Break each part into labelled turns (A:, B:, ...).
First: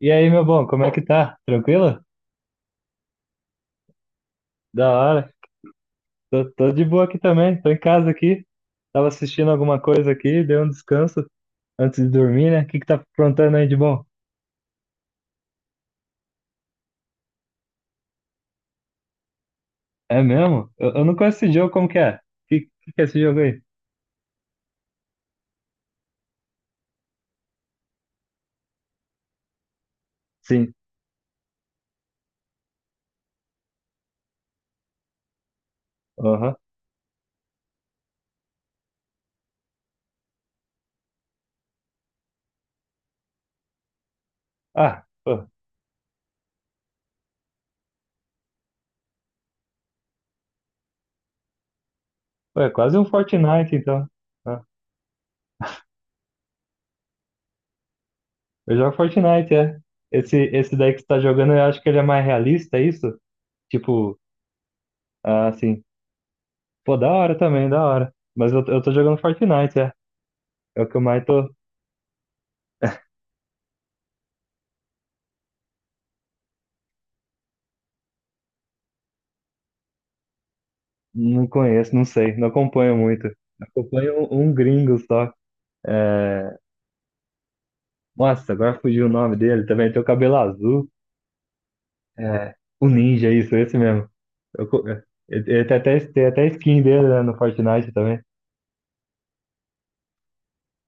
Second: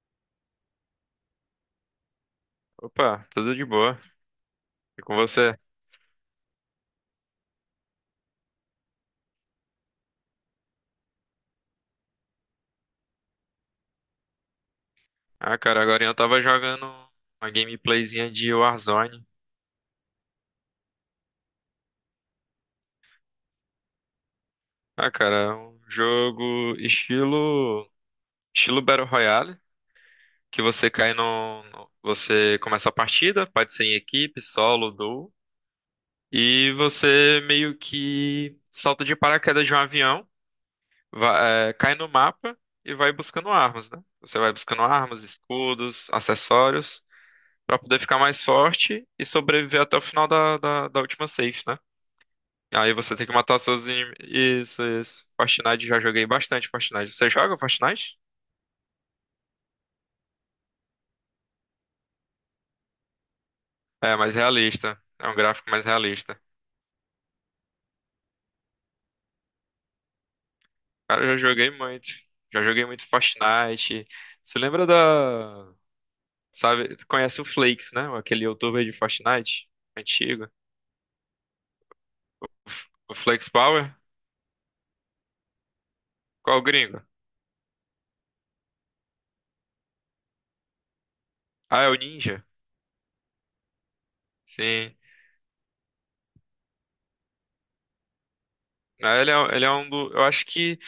A: E aí, meu bom, como é que tá? Tranquilo?
B: Opa, tudo de boa.
A: Da
B: E com
A: hora.
B: você?
A: Tô de boa aqui também, tô em casa aqui. Tava assistindo alguma coisa aqui, dei um descanso antes de dormir, né? O que que tá aprontando aí de bom?
B: Ah, cara, agora eu tava jogando uma gameplayzinha de Warzone.
A: É mesmo? Eu não conheço esse jogo, como que é? Que que é esse jogo aí?
B: Ah, cara, é um jogo estilo Battle Royale, que
A: Sim.
B: você cai você começa a partida, pode ser em equipe, solo, duo,
A: Aham.
B: e você meio que salta de paraquedas de um avião, cai no mapa e vai buscando armas, né? Você vai buscando
A: Ah,
B: armas,
A: pô,
B: escudos, acessórios. Pra poder ficar mais forte e sobreviver até o final da última safe, né?
A: pô, é
B: Aí
A: quase um
B: você tem que matar
A: Fortnite,
B: seus
A: então.
B: inimigos.
A: Ah,
B: Isso, isso. Fortnite, já joguei bastante Fortnite. Você joga Fortnite?
A: eu jogo Fortnite, é. Esse daí que você tá jogando, eu acho que ele é mais realista, é isso?
B: É,
A: Tipo,
B: mais realista. É um
A: ah,
B: gráfico
A: assim,
B: mais realista.
A: pô, da hora também, da hora. Mas eu, tô jogando Fortnite, é. É o que eu
B: Cara,
A: mais
B: eu já
A: tô.
B: joguei muito. Já joguei muito Fortnite. Você lembra da... Sabe, tu conhece o Flakes, né? Aquele youtuber de Fortnite antigo.
A: Não conheço, não sei, não acompanho
B: O
A: muito.
B: Flex Power?
A: Acompanho um gringo só. É,
B: Qual o gringo?
A: nossa, agora fugiu o nome dele também. Tem o cabelo azul.
B: Ah, é o Ninja?
A: É, o Ninja, isso, esse mesmo. Eu co-
B: Sim.
A: é, ele tem até skin dele, né, no Fortnite também.
B: Ah, ele é um do... Eu acho que...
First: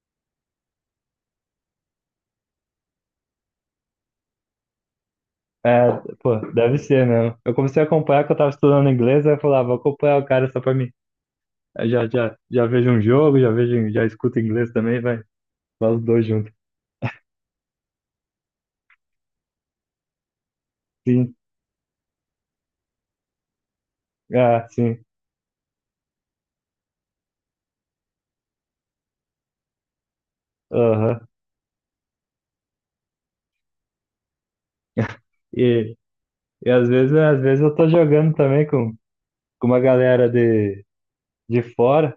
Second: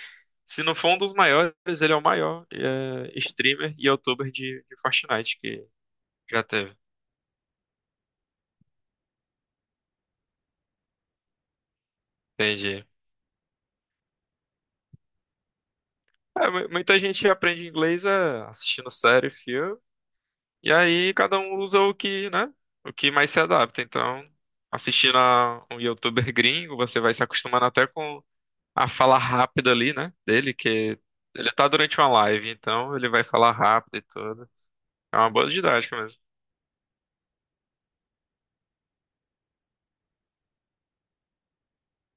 B: Se não for um dos maiores, ele é o maior streamer e youtuber de Fortnite que
A: É, pô,
B: já teve.
A: deve ser mesmo. Eu comecei a acompanhar que eu tava estudando inglês, aí eu falava, vou acompanhar o cara só pra mim. Aí já
B: Entendi.
A: vejo um jogo, já vejo, já escuto inglês também, vai, os dois
B: É,
A: juntos.
B: muita gente aprende inglês assistindo série, filme, e aí
A: Sim,
B: cada um usa o que, né? O que mais se adapta. Então,
A: ah, sim,
B: assistindo a um youtuber gringo, você vai se acostumando até com a fala rápida ali, né? Dele, que
A: aham.
B: ele tá durante uma live, então ele vai falar rápido e tudo. É uma boa didática mesmo.
A: E às vezes eu tô jogando também com uma galera de fora,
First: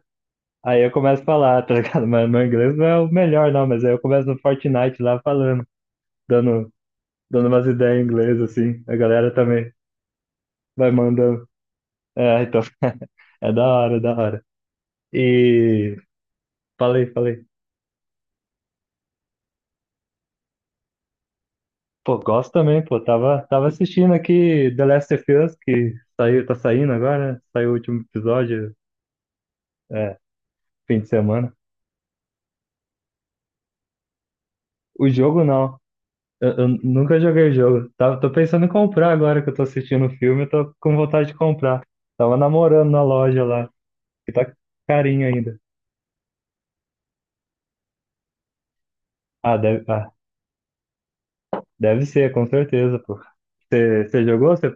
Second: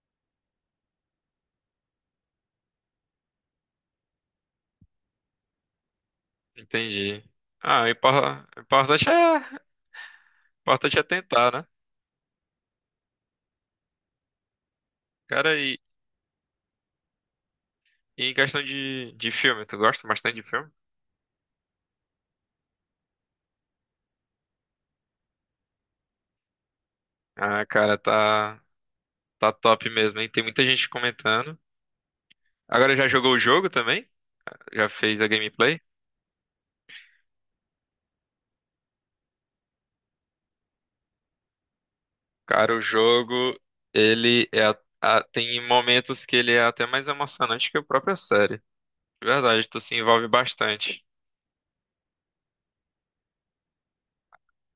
A: aí eu começo a falar, tá ligado? Mas meu inglês não é o melhor, não, mas aí eu começo no Fortnite lá falando, dando,
B: Entendi.
A: dando umas
B: Ah, o
A: ideias em inglês,
B: impor- o
A: assim. A
B: importante
A: galera
B: é, o
A: também vai
B: importante é
A: mandando.
B: tentar, né?
A: É, então, é da hora, é da hora.
B: Cara, e,
A: E falei.
B: e em questão de filme, tu gosta bastante de filme?
A: Pô, gosto também, pô. Tava assistindo aqui The Last of Us, que saiu, tá saindo agora, né?
B: Ah,
A: Saiu o
B: cara,
A: último
B: tá,
A: episódio,
B: tá top
A: é,
B: mesmo, hein? Tem muita gente
A: fim de semana.
B: comentando. Agora já jogou o jogo também? Já
A: O
B: fez a
A: jogo não.
B: gameplay?
A: Eu nunca joguei o jogo. Tava, tô pensando em comprar agora que eu tô assistindo o filme, eu tô com vontade de comprar. Tava
B: Cara, o
A: namorando na loja
B: jogo,
A: lá, que
B: ele
A: tá
B: é, a-
A: carinho ainda.
B: tem momentos que ele é até mais emocionante que a própria série. De verdade, tu se
A: Ah,
B: envolve bastante.
A: deve ser, com certeza, pô. Você jogou? Você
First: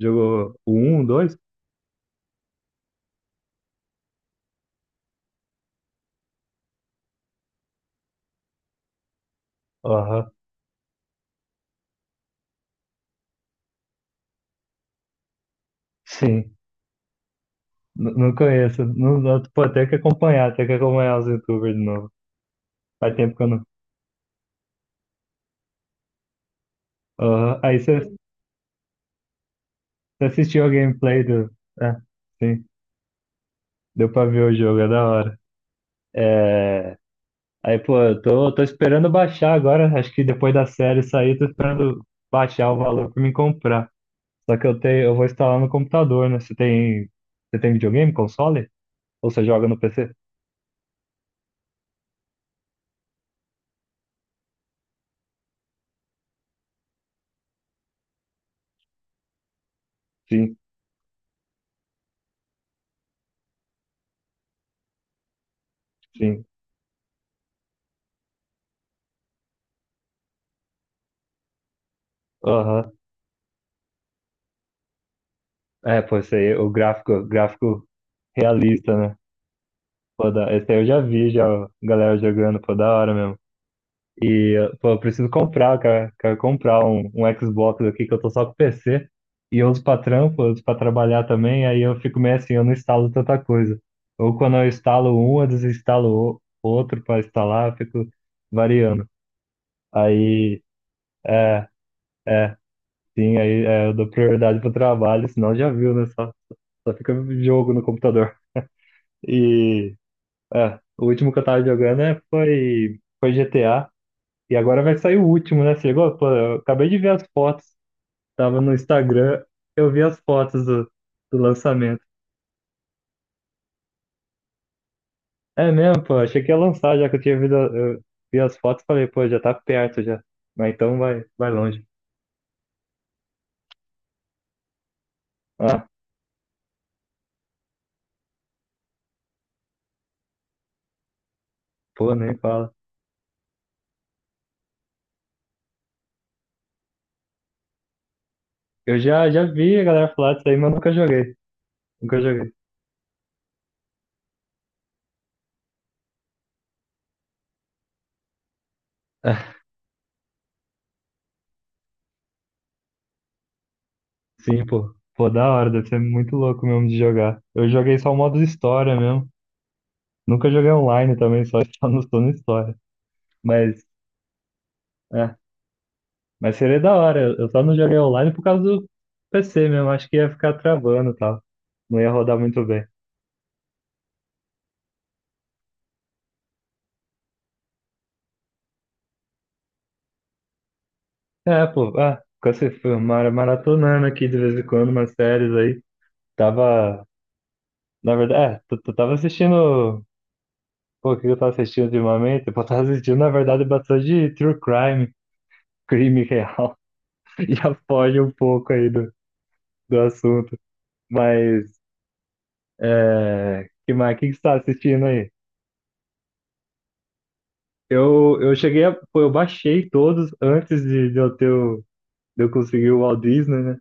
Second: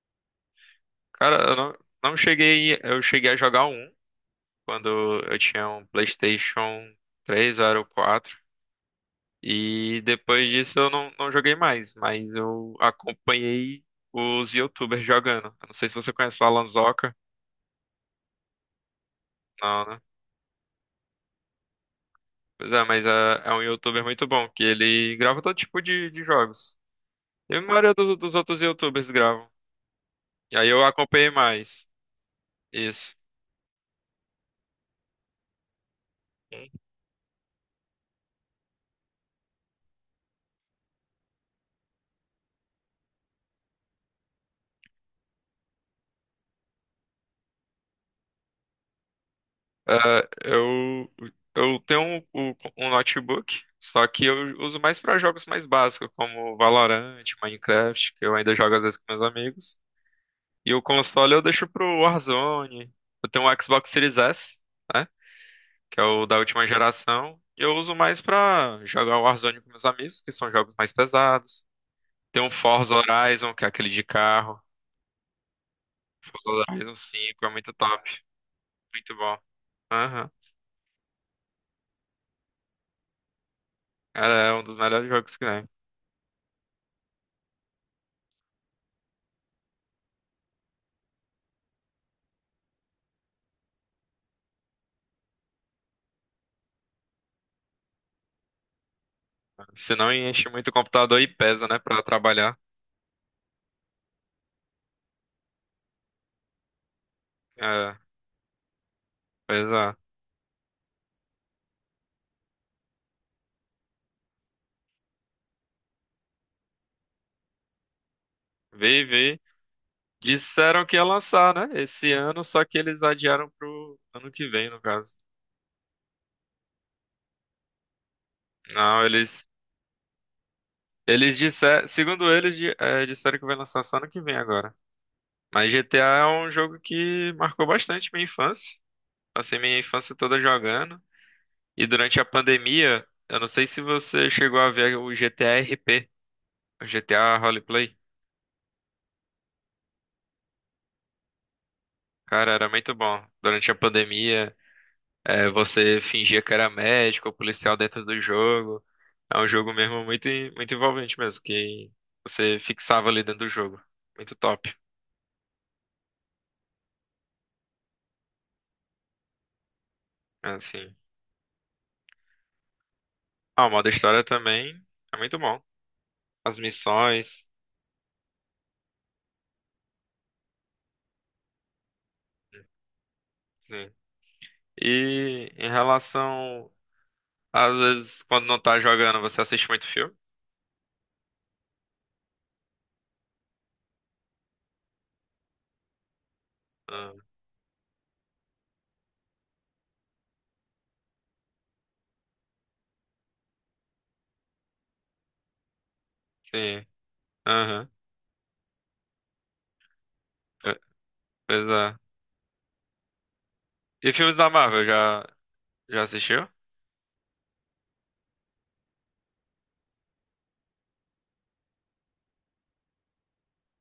A: jogou o 1, 2?
B: Cara, eu não, não cheguei, eu cheguei a jogar um quando eu tinha um PlayStation 3 ou era o 4. E
A: Aham,
B: depois disso eu não joguei mais, mas eu acompanhei os YouTubers jogando. Eu não sei se você conhece o
A: sim.
B: Alan Zoca.
A: Não conheço. Não, pô,
B: Não, né?
A: tem que acompanhar os YouTubers de novo.
B: Pois é, mas é,
A: Faz tempo que eu
B: é um
A: não.
B: YouTuber muito bom, que ele grava todo tipo de jogos. E
A: Aham.
B: a
A: Aí
B: maioria
A: você
B: dos outros YouTubers gravam. E
A: assistiu a
B: aí eu
A: gameplay
B: acompanhei
A: do.
B: mais.
A: É, sim.
B: Isso.
A: Deu pra ver o jogo, é da hora. É. Aí, pô, tô esperando baixar agora. Acho que depois da série sair, tô esperando baixar o valor pra me comprar. Só que eu tenho, eu vou instalar no computador, né? Você tem videogame, console? Ou você joga no PC?
B: Ah, eu, eu tenho um notebook, só que eu uso mais para jogos mais básicos, como Valorant, Minecraft, que eu ainda jogo às vezes com meus amigos.
A: Sim,
B: E o console eu deixo pro Warzone. Eu tenho um Xbox Series S, né? Que é o da
A: sim.
B: última geração. E eu uso mais pra jogar o Warzone com meus amigos, que são jogos mais pesados. Tem um
A: Aham.
B: Forza Horizon, que é aquele de carro.
A: É, pô, esse
B: Forza
A: aí,
B: Horizon 5 é muito
A: gráfico
B: top.
A: realista,
B: Muito
A: né?
B: bom.
A: Pô,
B: Aham.
A: da, esse aí eu já vi, já, a galera jogando, pô, da hora mesmo.
B: Cara, é
A: E,
B: um dos
A: pô, eu
B: melhores
A: preciso
B: jogos que tem.
A: comprar, cara. Quero comprar um Xbox aqui que eu tô só com PC. E eu uso pra trabalhar também. Aí eu fico meio assim, eu não instalo tanta coisa. Ou quando eu instalo um, eu outro pra instalar, eu fico variando.
B: Se não enche
A: Aí,
B: muito o computador e
A: é,
B: pesa, né? Pra
A: é,
B: trabalhar.
A: sim, eu dou prioridade pro trabalho, senão já viu, né? Só fica jogo no
B: É,
A: computador.
B: pois é.
A: E, é, o último que eu tava jogando foi GTA. E agora vai sair o último, né? Você chegou? Pô, eu acabei de ver as fotos. Tava no
B: Vê, vê.
A: Instagram, eu vi as fotos
B: Disseram
A: do,
B: que ia
A: do
B: lançar, né?
A: lançamento.
B: Esse ano, só que eles adiaram pro ano que vem, no caso.
A: É mesmo, pô. Achei que ia lançar, já que eu tinha visto, eu vi as fotos e
B: Não,
A: falei, pô, já
B: eles
A: tá perto já. Mas então vai,
B: Eles
A: vai longe.
B: disseram, segundo eles, disseram que vai lançar só ano que vem agora. Mas
A: Ah,
B: GTA é um jogo que marcou bastante minha infância. Passei minha infância toda jogando. E
A: pô,
B: durante a
A: nem fala.
B: pandemia, eu não sei se você chegou a ver o GTA RP, o GTA Roleplay.
A: Já vi a galera falar disso aí, mas nunca joguei. Nunca joguei.
B: Cara, era muito bom. Durante a pandemia, você fingia que era médico ou policial dentro do jogo. É um jogo mesmo muito, muito envolvente mesmo, que você fixava ali dentro do jogo. Muito
A: Sim,
B: top,
A: pô. Pô, da hora, deve ser muito louco mesmo de jogar. Eu joguei só o modo história mesmo. Nunca joguei
B: assim.
A: online também, só, só só no história.
B: Ah, o
A: Mas,
B: modo história também é
A: é.
B: muito bom.
A: Mas
B: As
A: seria da hora. Eu
B: missões.
A: eu só não joguei online por causa do PC mesmo. Acho que ia ficar travando e tal. Não ia rodar muito bem.
B: Sim. E em relação, às vezes, quando não tá jogando, você assiste muito filme?
A: É, pô. Ah, ficou se foi maratonando aqui de vez em quando umas séries aí. Tava.
B: Ah,
A: Na verdade, é, tu tava assistindo. Pô, o que eu tava assistindo ultimamente? Pô, eu tava assistindo, na verdade, bastante true crime, crime real.
B: sim.
A: Já
B: Aham.
A: foge um pouco aí do, do assunto.
B: Pe- Pois
A: Mas.
B: é.
A: É, que
B: E
A: mais? O que que
B: filmes
A: você
B: da
A: tá
B: Marvel,
A: assistindo
B: já,
A: aí?
B: já assistiu?
A: Eu cheguei a. Pô, eu baixei todos antes de eu ter o, de eu conseguir o Walt Disney, né?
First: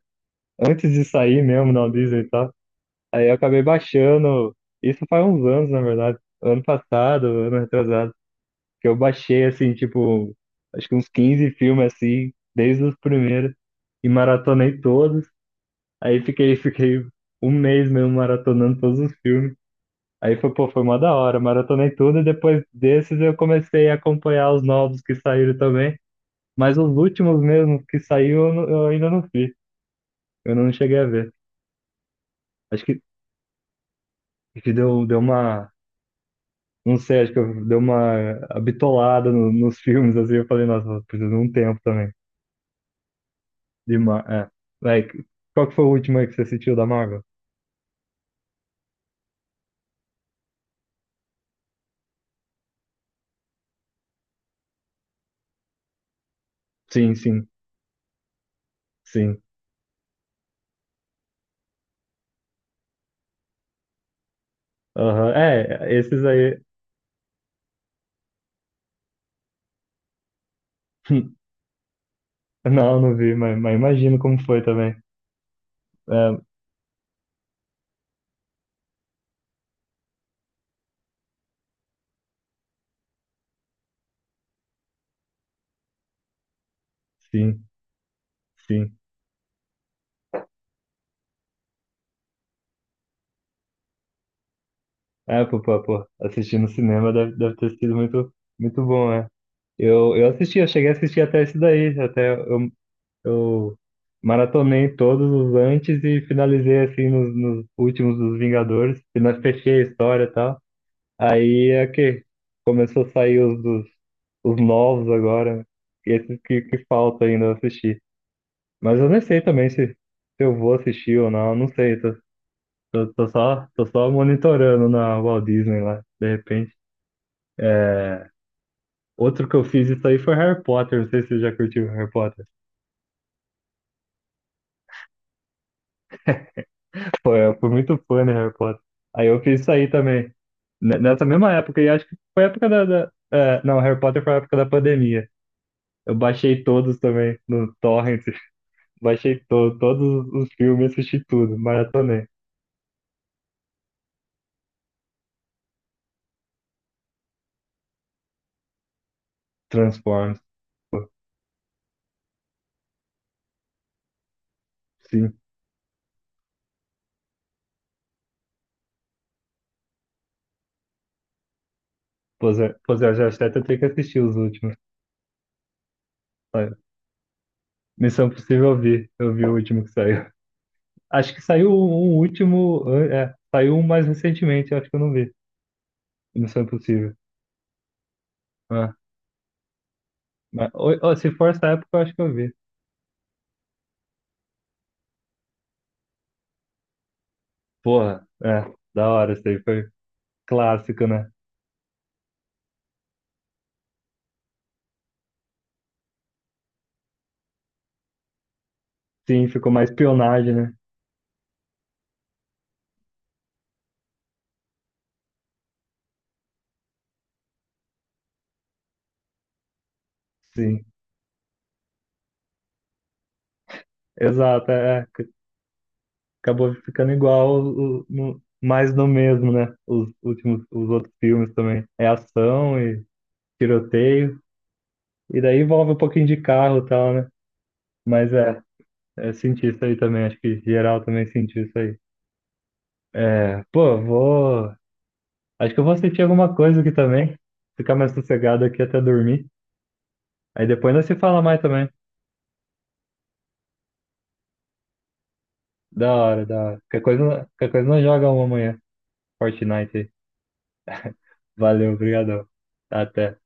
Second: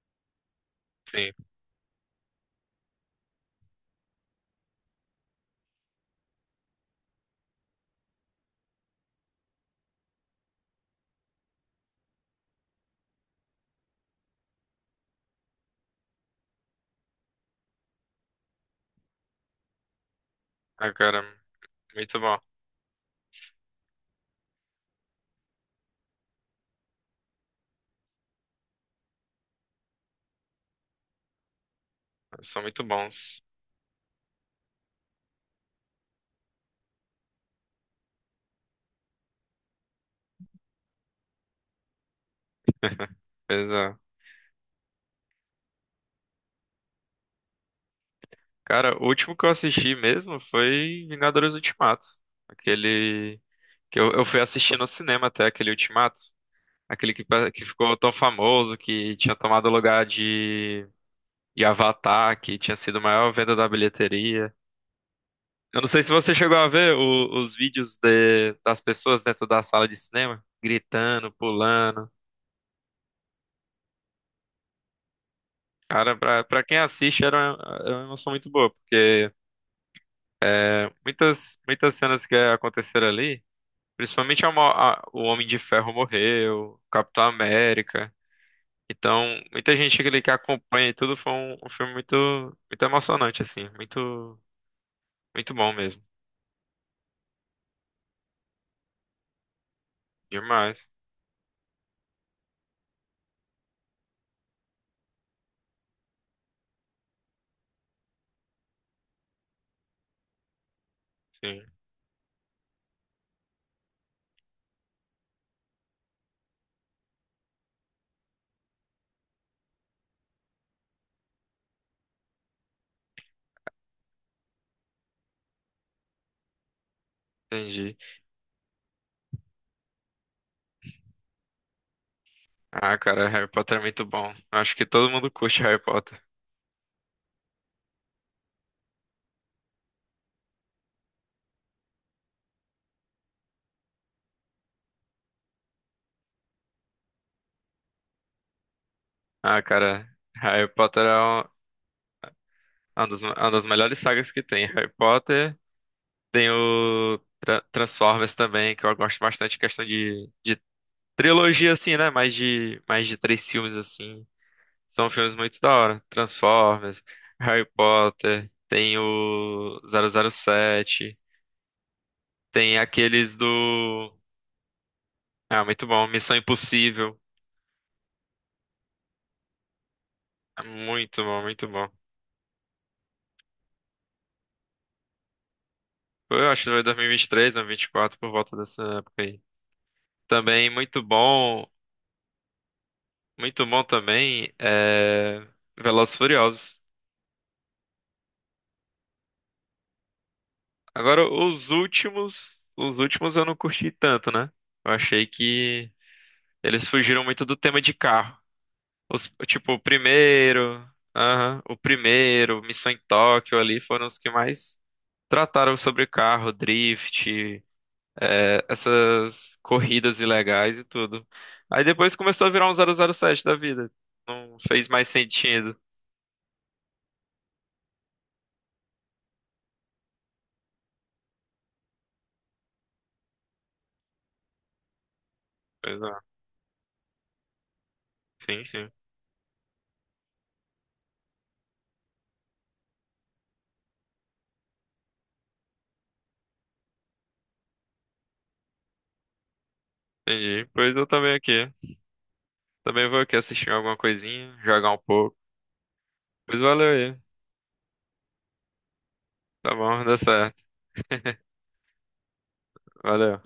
A: Antes de
B: Sim.
A: sair mesmo no Walt Disney e tal. Aí eu acabei baixando. Isso faz uns anos, na verdade. Ano passado, ano retrasado. Que eu baixei, assim, tipo, acho que uns 15 filmes assim, desde os primeiros. E maratonei todos. Aí fiquei, fiquei um mês mesmo maratonando todos os filmes. Aí foi, pô, foi
B: Ah,
A: uma da
B: cara,
A: hora, maratonei tudo
B: muito
A: e
B: bom.
A: depois desses eu comecei a acompanhar os novos que saíram também. Mas os últimos mesmo que saiu, eu ainda não vi. Eu não cheguei a ver.
B: São muito
A: Acho
B: bons.
A: que deu, deu uma. Não sei, acho que deu uma bitolada nos filmes, assim. Eu falei, nossa, eu preciso de um tempo também.
B: Pois
A: De
B: é.
A: ma é. Vai, qual que foi o último aí que você assistiu da Marvel?
B: Cara, o último que eu assisti mesmo foi Vingadores Ultimato. Aquele que eu fui assistir no cinema até, aquele Ultimato. Aquele
A: Sim,
B: que,
A: sim,
B: que ficou tão famoso, que tinha
A: sim.
B: tomado o lugar de Avatar, que tinha sido a maior venda da bilheteria.
A: Aham.
B: Eu não
A: É,
B: sei se
A: esses
B: você
A: aí.
B: chegou a ver os vídeos das pessoas dentro da sala de cinema, gritando, pulando.
A: Não, não vi, mas imagino como foi também.
B: Cara,
A: É,
B: pra quem assiste era uma emoção muito boa, porque é, muitas cenas que aconteceram ali, principalmente o Homem de Ferro morreu, o Capitão
A: sim,
B: América.
A: sim.
B: Então, muita gente ali que acompanha e tudo, foi um filme muito, muito emocionante, assim. Muito,
A: É,
B: muito bom mesmo.
A: pô, assistir no cinema deve, deve ter sido muito, muito bom, né? Eu assisti, eu cheguei a
B: Demais.
A: assistir até esse daí, até eu maratonei todos os antes e finalizei assim nos, nos últimos dos Vingadores, e nós fechei a história e tal.
B: Sim,
A: Aí é que começou a sair os, dos, os novos agora, e esses que falta ainda assistir. Mas eu nem sei também se eu vou assistir ou não, não sei, tô só monitorando na Walt Disney lá, de repente.
B: entendi.
A: É, outro que eu fiz isso aí foi Harry Potter. Não sei se você já curtiu Harry Potter.
B: Ah, cara, Harry Potter é muito bom. Acho que todo mundo curte Harry Potter.
A: Foi, eu fui muito fã de Harry Potter. Aí eu fiz isso aí também. Nessa mesma época, e acho que foi a época da. É, não, Harry Potter foi a época da pandemia. Eu baixei todos também no Torrent. Baixei
B: Ah, cara,
A: todos os
B: Harry
A: filmes,
B: Potter é
A: assisti tudo, maratonei.
B: uma das melhores sagas que tem. Harry Potter, tem o Transformers também, que eu gosto bastante, questão
A: Transformers,
B: de
A: pô,
B: trilogia, assim, né? Mais de três filmes, assim. São filmes
A: sim.
B: muito da hora. Transformers, Harry Potter, tem o 007,
A: Pô,
B: tem
A: Zé, já
B: aqueles
A: até tem que
B: do...
A: assistir os últimos.
B: Ah, muito bom. Missão
A: Olha,
B: Impossível.
A: Missão Possível eu vi o último que saiu.
B: É muito
A: Acho que
B: bom, muito
A: saiu
B: bom.
A: um último. É, saiu um mais recentemente, eu acho que eu não vi.
B: Eu
A: Missão
B: acho que foi
A: Impossível.
B: 2023, 2024, por volta dessa
A: É,
B: época aí.
A: mas,
B: Também
A: ou se for essa época, eu acho que eu vi.
B: muito bom também é Velozes e Furiosos.
A: Porra, é, da hora, isso aí foi clássico,
B: Agora,
A: né?
B: os últimos eu não curti tanto, né? Eu achei que eles fugiram muito do tema de carro. Os,
A: Sim, ficou
B: tipo, o
A: mais espionagem, né?
B: primeiro, aham, o primeiro, Missão em Tóquio ali foram os que mais trataram sobre carro, drift, essas corridas ilegais e
A: Sim,
B: tudo. Aí depois começou a virar um 007 da vida. Não
A: exato,
B: fez mais sentido.
A: acabou ficando igual, mais no mesmo, né? Os últimos, os outros filmes também. É ação e tiroteio, e daí envolve um
B: Pois é,
A: pouquinho de carro e tal, né? Mas
B: sim, sim,
A: é, senti isso aí também, acho que geral também sentiu isso aí. É, pô, vou. Acho que eu vou assistir alguma coisa aqui também. Ficar mais sossegado aqui até dormir. Aí
B: entendi.
A: depois
B: Pois
A: nós
B: eu
A: se
B: também
A: fala mais
B: aqui.
A: também.
B: Também vou aqui assistir alguma coisinha, jogar um pouco.
A: Da hora,
B: Pois
A: da hora.
B: valeu aí.
A: Qualquer coisa nós joga uma amanhã.
B: Tá
A: Fortnite
B: bom,
A: aí.
B: dá certo.
A: Valeu, obrigado. Até.
B: Valeu.